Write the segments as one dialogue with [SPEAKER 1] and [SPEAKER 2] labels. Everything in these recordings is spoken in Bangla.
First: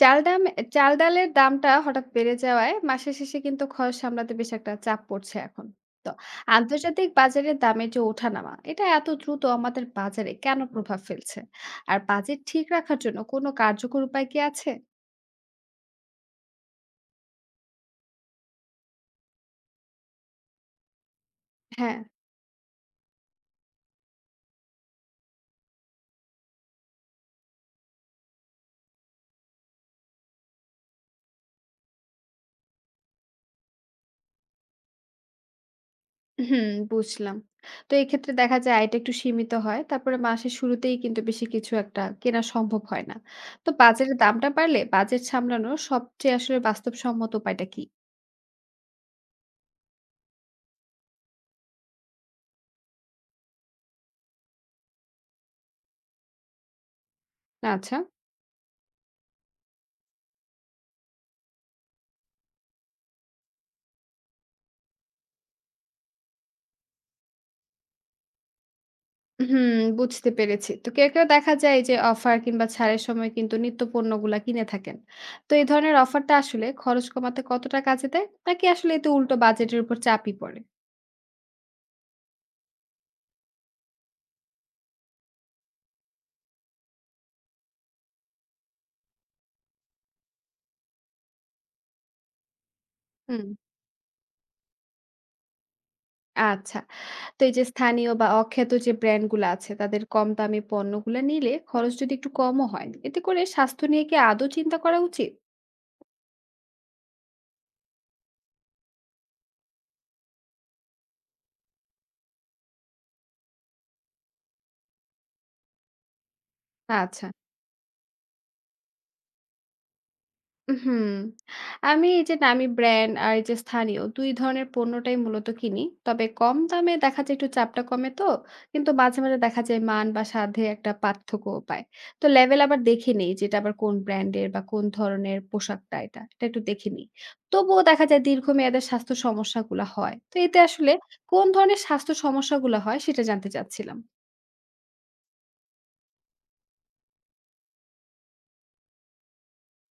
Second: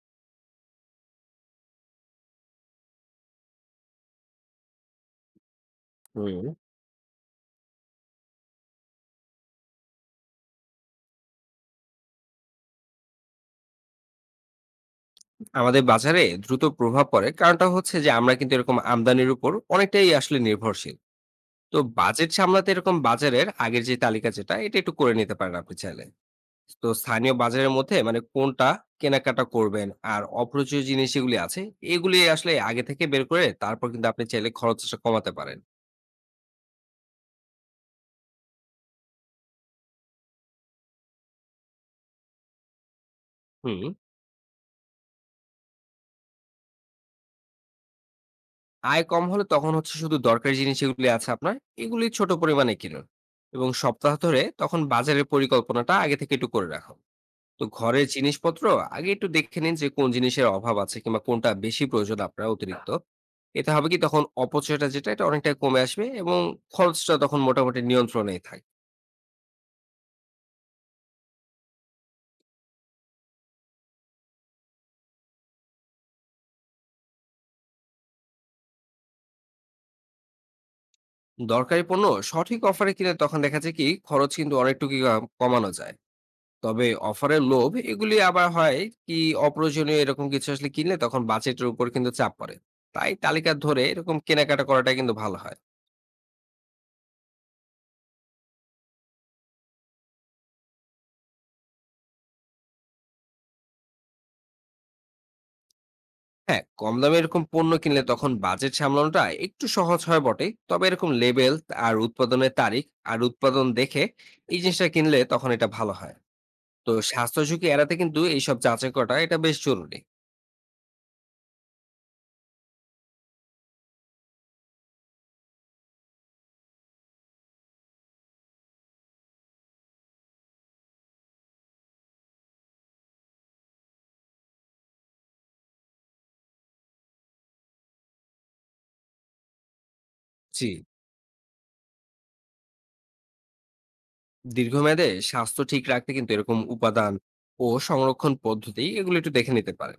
[SPEAKER 1] চাল ডাম চাল-ডালের দামটা হঠাৎ বেড়ে যাওয়ায় মাসের শেষে কিন্তু খরচ সামলাতে বেশ একটা চাপ পড়ছে এখন। তো
[SPEAKER 2] হুম।
[SPEAKER 1] আন্তর্জাতিক বাজারের দামের যে ওঠানামা, এটা এত দ্রুত আমাদের বাজারে কেন প্রভাব ফেলছে? আর বাজেট ঠিক রাখার জন্য কোনো কার্যকর উপায় কি আছে?
[SPEAKER 2] আমাদের বাজারে দ্রুত প্রভাব পড়ে কারণটা হচ্ছে যে আমরা কিন্তু এরকম আমদানির উপর অনেকটাই আসলে নির্ভরশীল। তো
[SPEAKER 1] হ্যাঁ,
[SPEAKER 2] বাজেট সামলাতে এরকম বাজারের আগের যে তালিকা যেটা এটা একটু করে নিতে পারেন আপনি চাইলে। তো স্থানীয় বাজারের মধ্যে মানে কোনটা কেনাকাটা করবেন, আর অপ্রয়োজনীয় জিনিস যেগুলি আছে এগুলি আসলে আগে থেকে বের করে তারপর কিন্তু আপনি চাইলে খরচটা কমাতে পারেন।
[SPEAKER 1] হুম, বুঝলাম। তো এক্ষেত্রে দেখা যায় আয়টা একটু সীমিত হয়। তারপরে মাসের শুরুতেই কিন্তু বেশি কিছু একটা কেনা সম্ভব হয় না। তো
[SPEAKER 2] হুম।
[SPEAKER 1] বাজারের দামটা বাড়লে বাজেট সামলানোর সবচেয়ে আসলে বাস্তবসম্মত উপায়টা কি?
[SPEAKER 2] আয় কম হলে তখন হচ্ছে শুধু দরকারি জিনিস যেগুলি আছে আপনার, এগুলি ছোট পরিমাণে কিনুন এবং সপ্তাহ ধরে তখন বাজারের পরিকল্পনাটা আগে থেকে একটু করে রাখুন। তো
[SPEAKER 1] আচ্ছা।
[SPEAKER 2] ঘরের জিনিসপত্র আগে একটু দেখে নিন যে কোন জিনিসের অভাব আছে কিংবা কোনটা বেশি প্রয়োজন আপনার অতিরিক্ত। এতে হবে কি তখন অপচয়টা যেটা এটা অনেকটা কমে আসবে এবং খরচটা তখন মোটামুটি নিয়ন্ত্রণেই থাকে।
[SPEAKER 1] হুম, বুঝতে পেরেছি। তো কেউ কেউ দেখা যায় যে অফার কিংবা ছাড়ের সময় কিন্তু নিত্য পণ্যগুলা কিনে থাকেন। তো এই ধরনের অফারটা আসলে খরচ কমাতে কতটা কাজে দেয়? নাকি আসলে এতে উল্টো বাজেটের উপর চাপই পড়ে?
[SPEAKER 2] দরকারি পণ্য সঠিক অফারে কিনে তখন দেখা যায় কি খরচ কিন্তু অনেকটুকু কমানো যায়। তবে অফারের লোভ এগুলি আবার হয় কি অপ্রয়োজনীয় এরকম কিছু আসলে কিনলে তখন বাজেটের উপর কিন্তু চাপ পড়ে। তাই
[SPEAKER 1] হুম।
[SPEAKER 2] তালিকা ধরে এরকম কেনাকাটা করাটা কিন্তু ভালো হয়।
[SPEAKER 1] আচ্ছা। তো এই যে স্থানীয় বা অখ্যাত যে ব্র্যান্ডগুলা আছে তাদের কম দামি পণ্যগুলা নিলে খরচ যদি একটু কমও হয়, এতে করে স্বাস্থ্য নিয়ে কি আদৌ চিন্তা করা উচিত?
[SPEAKER 2] হ্যাঁ, কম দামে এরকম পণ্য কিনলে তখন বাজেট সামলানোটা একটু সহজ হয় বটে, তবে এরকম লেবেল আর উৎপাদনের তারিখ আর উৎপাদন দেখে এই জিনিসটা কিনলে তখন এটা ভালো হয়। তো
[SPEAKER 1] আচ্ছা।
[SPEAKER 2] স্বাস্থ্য ঝুঁকি এড়াতে কিন্তু এইসব যাচাই করাটা এটা বেশ জরুরি।
[SPEAKER 1] হুম, আমি এই যে নামি ব্র্যান্ড আর এই যে স্থানীয় ২ ধরনের পণ্যটাই মূলত কিনি। তবে কম দামে দেখা যায় একটু চাপটা কমে তো। কিন্তু মাঝে মাঝে দেখা যায় মান বা স্বাদে একটা পার্থক্যও পায়। তো লেভেল আবার দেখে নেই যে এটা আবার কোন ব্র্যান্ডের বা কোন ধরনের পোশাকটা এটা একটু দেখে নিই। তবুও দেখা যায় দীর্ঘমেয়াদে স্বাস্থ্য সমস্যাগুলা হয়। তো এতে
[SPEAKER 2] জি।
[SPEAKER 1] আসলে কোন ধরনের স্বাস্থ্য সমস্যাগুলা হয় সেটা জানতে চাচ্ছিলাম।
[SPEAKER 2] দীর্ঘমেয়াদে স্বাস্থ্য ঠিক রাখতে কিন্তু এরকম উপাদান ও সংরক্ষণ পদ্ধতি এগুলো একটু দেখে নিতে পারেন।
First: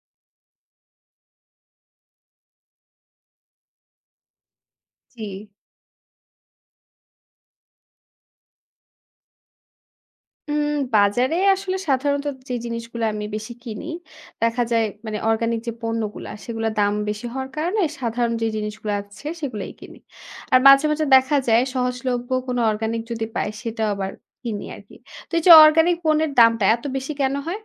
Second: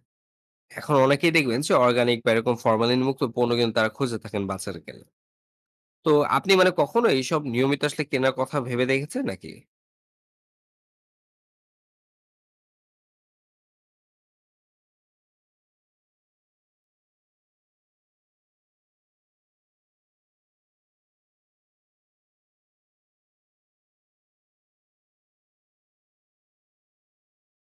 [SPEAKER 2] এখন অনেকেই দেখবেন যে অর্গানিক বা এরকম ফরমালিন মুক্ত পণ্য কিন্তু তারা খুঁজে থাকেন বাজারে গেলে।
[SPEAKER 1] জি।
[SPEAKER 2] তো আপনি মানে কখনো এইসব নিয়মিত আসলে কেনার কথা ভেবে দেখেছেন নাকি?
[SPEAKER 1] উম বাজারে আসলে সাধারণত যে জিনিসগুলো আমি বেশি কিনি, দেখা যায় মানে অর্গানিক যে পণ্যগুলা, সেগুলা দাম বেশি হওয়ার কারণে সাধারণ যে জিনিসগুলো আছে সেগুলাই কিনি। আর মাঝে মাঝে দেখা যায় সহজলভ্য কোনো অর্গানিক যদি পাই সেটাও আবার কিনি আরকি। তো এই যে অর্গানিক পণ্যের দামটা এত বেশি কেন হয়?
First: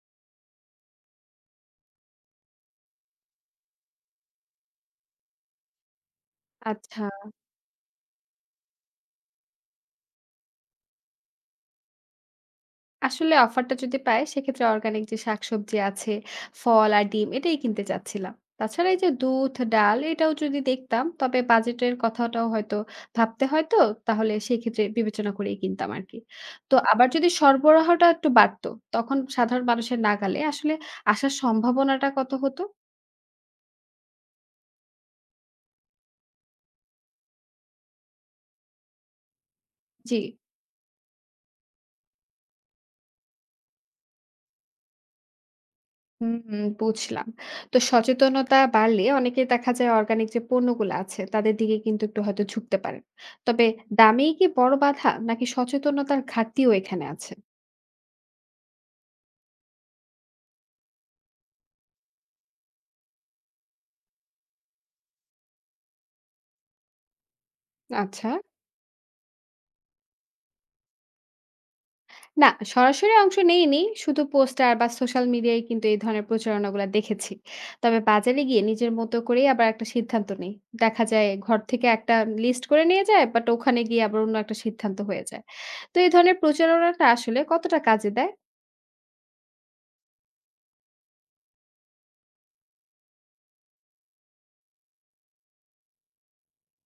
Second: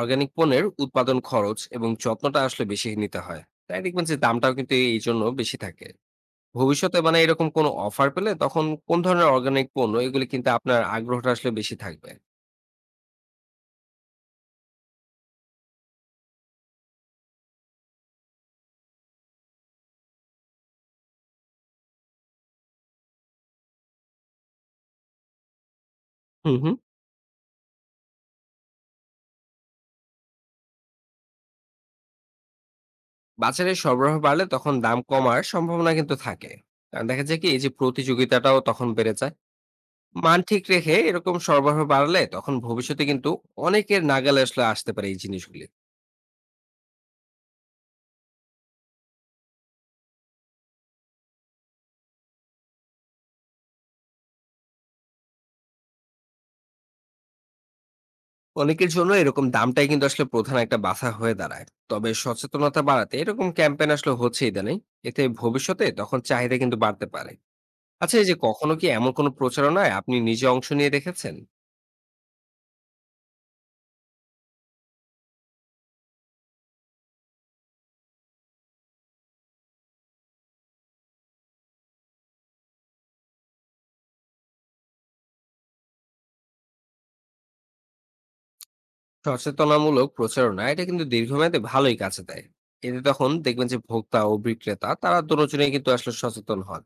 [SPEAKER 2] অর্গানিক পণ্যের উৎপাদন খরচ এবং যত্নটা আসলে বেশি নিতে হয়, তাই দেখবেন যে দামটাও কিন্তু এই জন্য বেশি থাকে। ভবিষ্যতে
[SPEAKER 1] আচ্ছা।
[SPEAKER 2] মানে এরকম কোনো অফার পেলে তখন কোন ধরনের অর্গানিক পণ্য এগুলি কিন্তু আপনার আগ্রহটা আসলে বেশি থাকবে।
[SPEAKER 1] আসলে অফারটা যদি পাই সেক্ষেত্রে অর্গানিক যে শাকসবজি আছে, ফল আর ডিম এটাই কিনতে চাচ্ছিলাম। তাছাড়া এই যে দুধ, ডাল এটাও যদি দেখতাম তবে বাজেটের কথাটাও হয়তো ভাবতে হয় তো তাহলে সেক্ষেত্রে বিবেচনা করেই কিনতাম আরকি।
[SPEAKER 2] হুম, হুম।
[SPEAKER 1] তো আবার যদি সরবরাহটা একটু বাড়তো তখন সাধারণ মানুষের নাগালে আসলে আসার সম্ভাবনাটা কত হতো?
[SPEAKER 2] বাজারে সরবরাহ বাড়লে তখন দাম কমার সম্ভাবনা কিন্তু থাকে, কারণ দেখা যায় কি এই যে প্রতিযোগিতাটাও তখন বেড়ে যায়।
[SPEAKER 1] জি।
[SPEAKER 2] মান ঠিক রেখে এরকম সরবরাহ বাড়লে তখন ভবিষ্যতে কিন্তু অনেকের নাগালে আসলে আসতে পারে এই জিনিসগুলি।
[SPEAKER 1] হুম, বুঝলাম। তো সচেতনতা বাড়লে অনেকেই দেখা যায় অর্গানিক যে পণ্যগুলো আছে তাদের দিকে কিন্তু একটু হয়তো ঝুঁকতে পারেন। তবে দামেই কি বড় বাধা নাকি সচেতনতার ঘাটতিও এখানে আছে?
[SPEAKER 2] অনেকের জন্য এরকম দামটাই কিন্তু আসলে প্রধান একটা বাধা হয়ে দাঁড়ায়, তবে সচেতনতা বাড়াতে এরকম ক্যাম্পেইন আসলে হচ্ছে ইদানিং। এতে ভবিষ্যতে তখন চাহিদা কিন্তু বাড়তে পারে। আচ্ছা, এই
[SPEAKER 1] আচ্ছা।
[SPEAKER 2] যে কখনো কি এমন কোনো প্রচারণায় আপনি নিজে অংশ নিয়ে দেখেছেন?
[SPEAKER 1] না, সরাসরি অংশ নেইনি। শুধু পোস্টার বা সোশ্যাল মিডিয়ায় কিন্তু এই ধরনের প্রচারণাগুলা দেখেছি। তবে বাজারে গিয়ে নিজের মতো করেই আবার একটা সিদ্ধান্ত নেই। দেখা যায় ঘর থেকে একটা লিস্ট করে নিয়ে যায় বাট ওখানে গিয়ে আবার অন্য একটা সিদ্ধান্ত হয়ে যায়। তো এই ধরনের প্রচারণাটা আসলে কতটা কাজে দেয়?
[SPEAKER 2] সচেতনামূলক প্রচারণা এটা কিন্তু দীর্ঘমেয়াদে ভালোই কাছে দেয়। এতে তখন দেখবেন যে ভোক্তা ও বিক্রেতা তারা দুজনেই কিন্তু আসলে সচেতন হন,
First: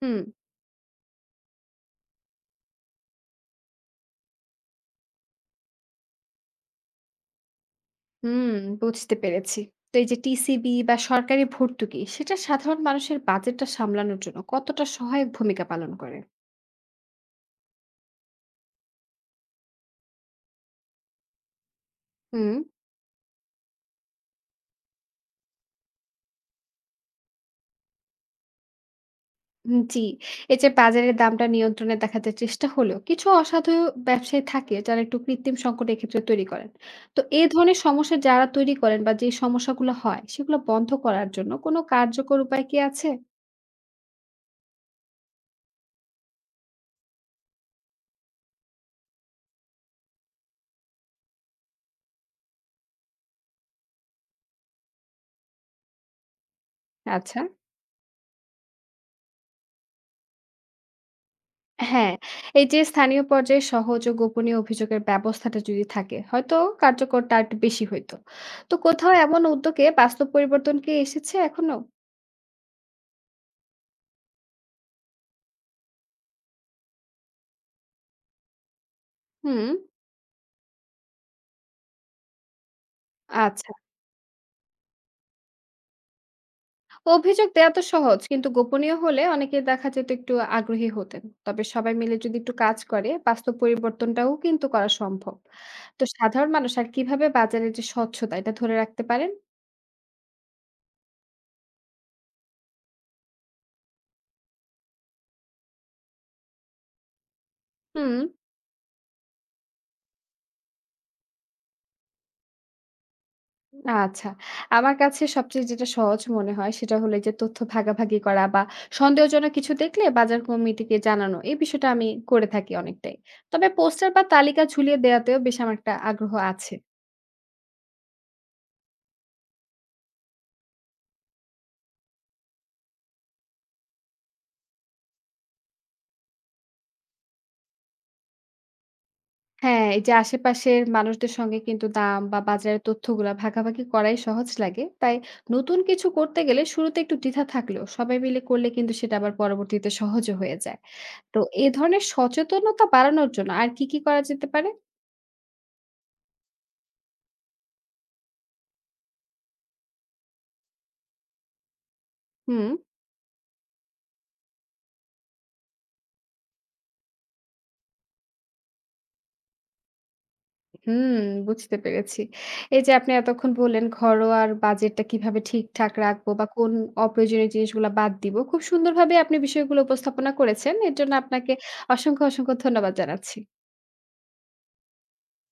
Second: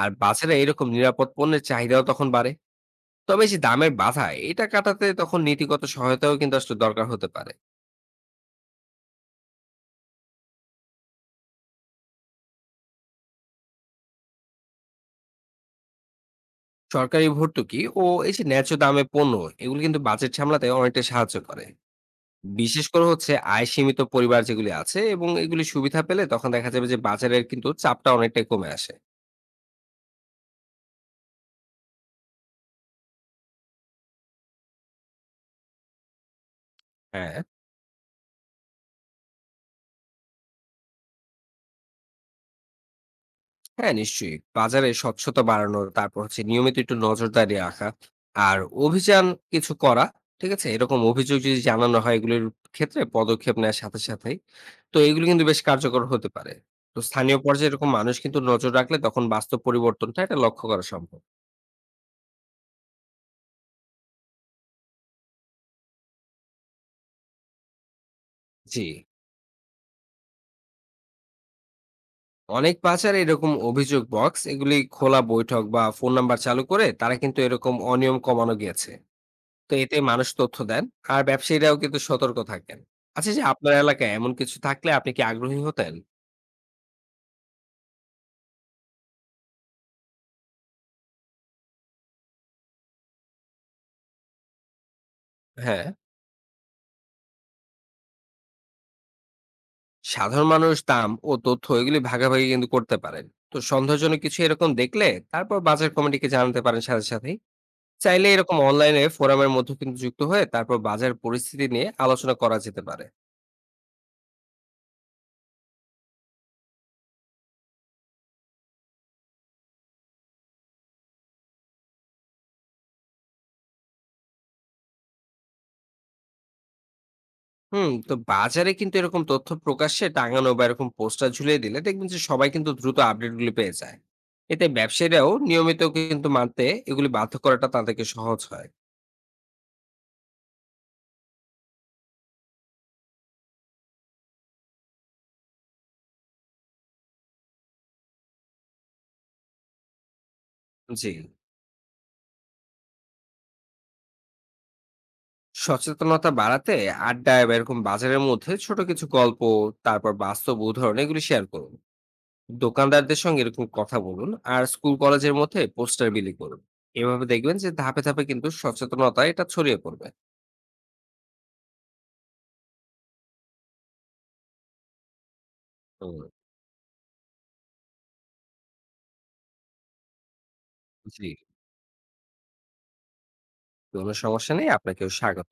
[SPEAKER 2] আর
[SPEAKER 1] হুম।
[SPEAKER 2] বাজারে এরকম নিরাপদ পণ্যের চাহিদাও তখন বাড়ে। তবে এই যে দামের বাধা এটা কাটাতে তখন নীতিগত সহায়তাও কিন্তু আসলে দরকার হতে পারে।
[SPEAKER 1] হুম, বুঝতে পেরেছি। তো এই যে টিসিবি বা সরকারি ভর্তুকি, সেটা সাধারণ মানুষের বাজেটটা সামলানোর জন্য কতটা সহায়ক ভূমিকা পালন করে?
[SPEAKER 2] সরকারি ভর্তুকি ও এই যে ন্যায্য দামে পণ্য এগুলো কিন্তু বাজেট সামলাতে অনেকটা সাহায্য করে।
[SPEAKER 1] হুম
[SPEAKER 2] বিশেষ করে হচ্ছে আয় সীমিত পরিবার যেগুলি আছে এবং এগুলি সুবিধা পেলে তখন দেখা যাবে যে বাজারের কিন্তু চাপটা অনেকটাই কমে আসে।
[SPEAKER 1] হুম, জি। এই যে বাজারের দামটা নিয়ন্ত্রণে দেখাতে চেষ্টা হলেও কিছু অসাধু ব্যবসায়ী থাকে যারা একটু কৃত্রিম সংকট এক্ষেত্রে তৈরি করেন। তো
[SPEAKER 2] হ্যাঁ,
[SPEAKER 1] এই ধরনের সমস্যা যারা তৈরি করেন বা যে সমস্যাগুলো হয়, সেগুলো বন্ধ করার জন্য কোনো কার্যকর উপায় কি আছে?
[SPEAKER 2] হ্যাঁ, নিশ্চয়ই বাজারে স্বচ্ছতা বাড়ানো, তারপর হচ্ছে নিয়মিত একটু নজরদারি রাখা, আর অভিযান কিছু করা। ঠিক আছে, এরকম অভিযোগ যদি জানানো হয় এগুলির ক্ষেত্রে পদক্ষেপ নেওয়ার সাথে সাথেই, তো এগুলো কিন্তু বেশ কার্যকর হতে পারে। তো স্থানীয়
[SPEAKER 1] আচ্ছা।
[SPEAKER 2] পর্যায়ে এরকম মানুষ কিন্তু নজর রাখলে তখন বাস্তব পরিবর্তনটা এটা লক্ষ্য করা সম্ভব।
[SPEAKER 1] হ্যাঁ, এই যে স্থানীয় পর্যায়ে সহজ ও গোপনীয় অভিযোগের ব্যবস্থাটা যদি থাকে, হয়তো কার্যকরটা আরেকটু বেশি হইতো। তো
[SPEAKER 2] জি।
[SPEAKER 1] কোথাও এমন উদ্যোগে বাস্তব পরিবর্তন কি এসেছে এখনো?
[SPEAKER 2] অনেক পাচার এরকম অভিযোগ বক্স এগুলি খোলা বৈঠক বা ফোন নাম্বার চালু করে তারা কিন্তু এরকম অনিয়ম কমানো গিয়েছে।
[SPEAKER 1] হুম,
[SPEAKER 2] তো এতে মানুষ তথ্য দেন, আর ব্যবসায়ীরাও কিন্তু সতর্ক থাকেন। আচ্ছা, যে
[SPEAKER 1] আচ্ছা।
[SPEAKER 2] আপনার এলাকায় এমন কিছু থাকলে আপনি কি আগ্রহী হতেন?
[SPEAKER 1] অভিযোগ দেয়া তো সহজ, কিন্তু গোপনীয় হলে অনেকে দেখা যেত একটু আগ্রহী হতেন। তবে সবাই মিলে যদি একটু কাজ করে, বাস্তব পরিবর্তনটাও কিন্তু করা সম্ভব।
[SPEAKER 2] হ্যাঁ।
[SPEAKER 1] তো সাধারণ মানুষ আর কিভাবে বাজারের যে স্বচ্ছতা, এটা ধরে রাখতে পারেন?
[SPEAKER 2] সাধারণ মানুষ দাম ও তথ্য এগুলি ভাগাভাগি কিন্তু করতে পারেন। তো সন্দেহজনক কিছু এরকম দেখলে তারপর বাজার কমিটিকে জানাতে পারেন সাথে সাথেই।
[SPEAKER 1] হুম।
[SPEAKER 2] চাইলে এরকম অনলাইনে ফোরামের মধ্যে কিন্তু যুক্ত হয়ে তারপর বাজার পরিস্থিতি নিয়ে আলোচনা করা যেতে পারে।
[SPEAKER 1] আচ্ছা। আমার কাছে সবচেয়ে যেটা সহজ মনে হয় সেটা হলো এই যে তথ্য ভাগাভাগি করা বা সন্দেহজনক কিছু দেখলে বাজার কমিটিকে জানানো এই বিষয়টা আমি করে থাকি অনেকটাই। তবে পোস্টার বা তালিকা ঝুলিয়ে দেওয়াতেও বেশ আমার একটা আগ্রহ আছে।
[SPEAKER 2] হুম। তো বাজারে কিন্তু এরকম তথ্য প্রকাশ্যে টাঙানো বা এরকম পোস্টার ঝুলিয়ে দিলে দেখবেন যে সবাই কিন্তু দ্রুত আপডেট গুলি পেয়ে যায়। এতে ব্যবসায়ীরাও নিয়মিত কিন্তু মানতে এগুলি বাধ্য করাটা তাদেরকে সহজ হয়।
[SPEAKER 1] হ্যাঁ, এই যে আশেপাশের মানুষদের সঙ্গে কিন্তু দাম বা বাজারের তথ্যগুলা ভাগাভাগি করাই সহজ লাগে। তাই নতুন কিছু করতে গেলে শুরুতে একটু দ্বিধা থাকলেও সবাই মিলে করলে কিন্তু সেটা আবার পরবর্তীতে সহজও হয়ে যায়।
[SPEAKER 2] জি।
[SPEAKER 1] তো এ ধরনের সচেতনতা বাড়ানোর জন্য আর কি কি করা যেতে পারে?
[SPEAKER 2] সচেতনতা বাড়াতে আড্ডায় বা এরকম বাজারের মধ্যে ছোট কিছু গল্প, তারপর বাস্তব উদাহরণ এগুলি শেয়ার করুন।
[SPEAKER 1] হুম।
[SPEAKER 2] দোকানদারদের সঙ্গে এরকম কথা বলুন আর স্কুল কলেজের মধ্যে পোস্টার বিলি করুন। এভাবে দেখবেন যে ধাপে ধাপে কিন্তু সচেতনতা এটা ছড়িয়ে পড়বে।
[SPEAKER 1] হুম, বুঝতে পেরেছি। এই যে আপনি এতক্ষণ বললেন ঘরোয়ার বাজেটটা কিভাবে ঠিকঠাক
[SPEAKER 2] তো
[SPEAKER 1] রাখবো বা কোন অপ্রয়োজনীয় জিনিসগুলা বাদ দিব। খুব সুন্দরভাবে আপনি বিষয়গুলো উপস্থাপনা করেছেন। এর জন্য
[SPEAKER 2] জি,
[SPEAKER 1] আপনাকে অসংখ্য অসংখ্য ধন্যবাদ জানাচ্ছি।
[SPEAKER 2] কোনো সমস্যা নেই, আপনাকেও স্বাগত।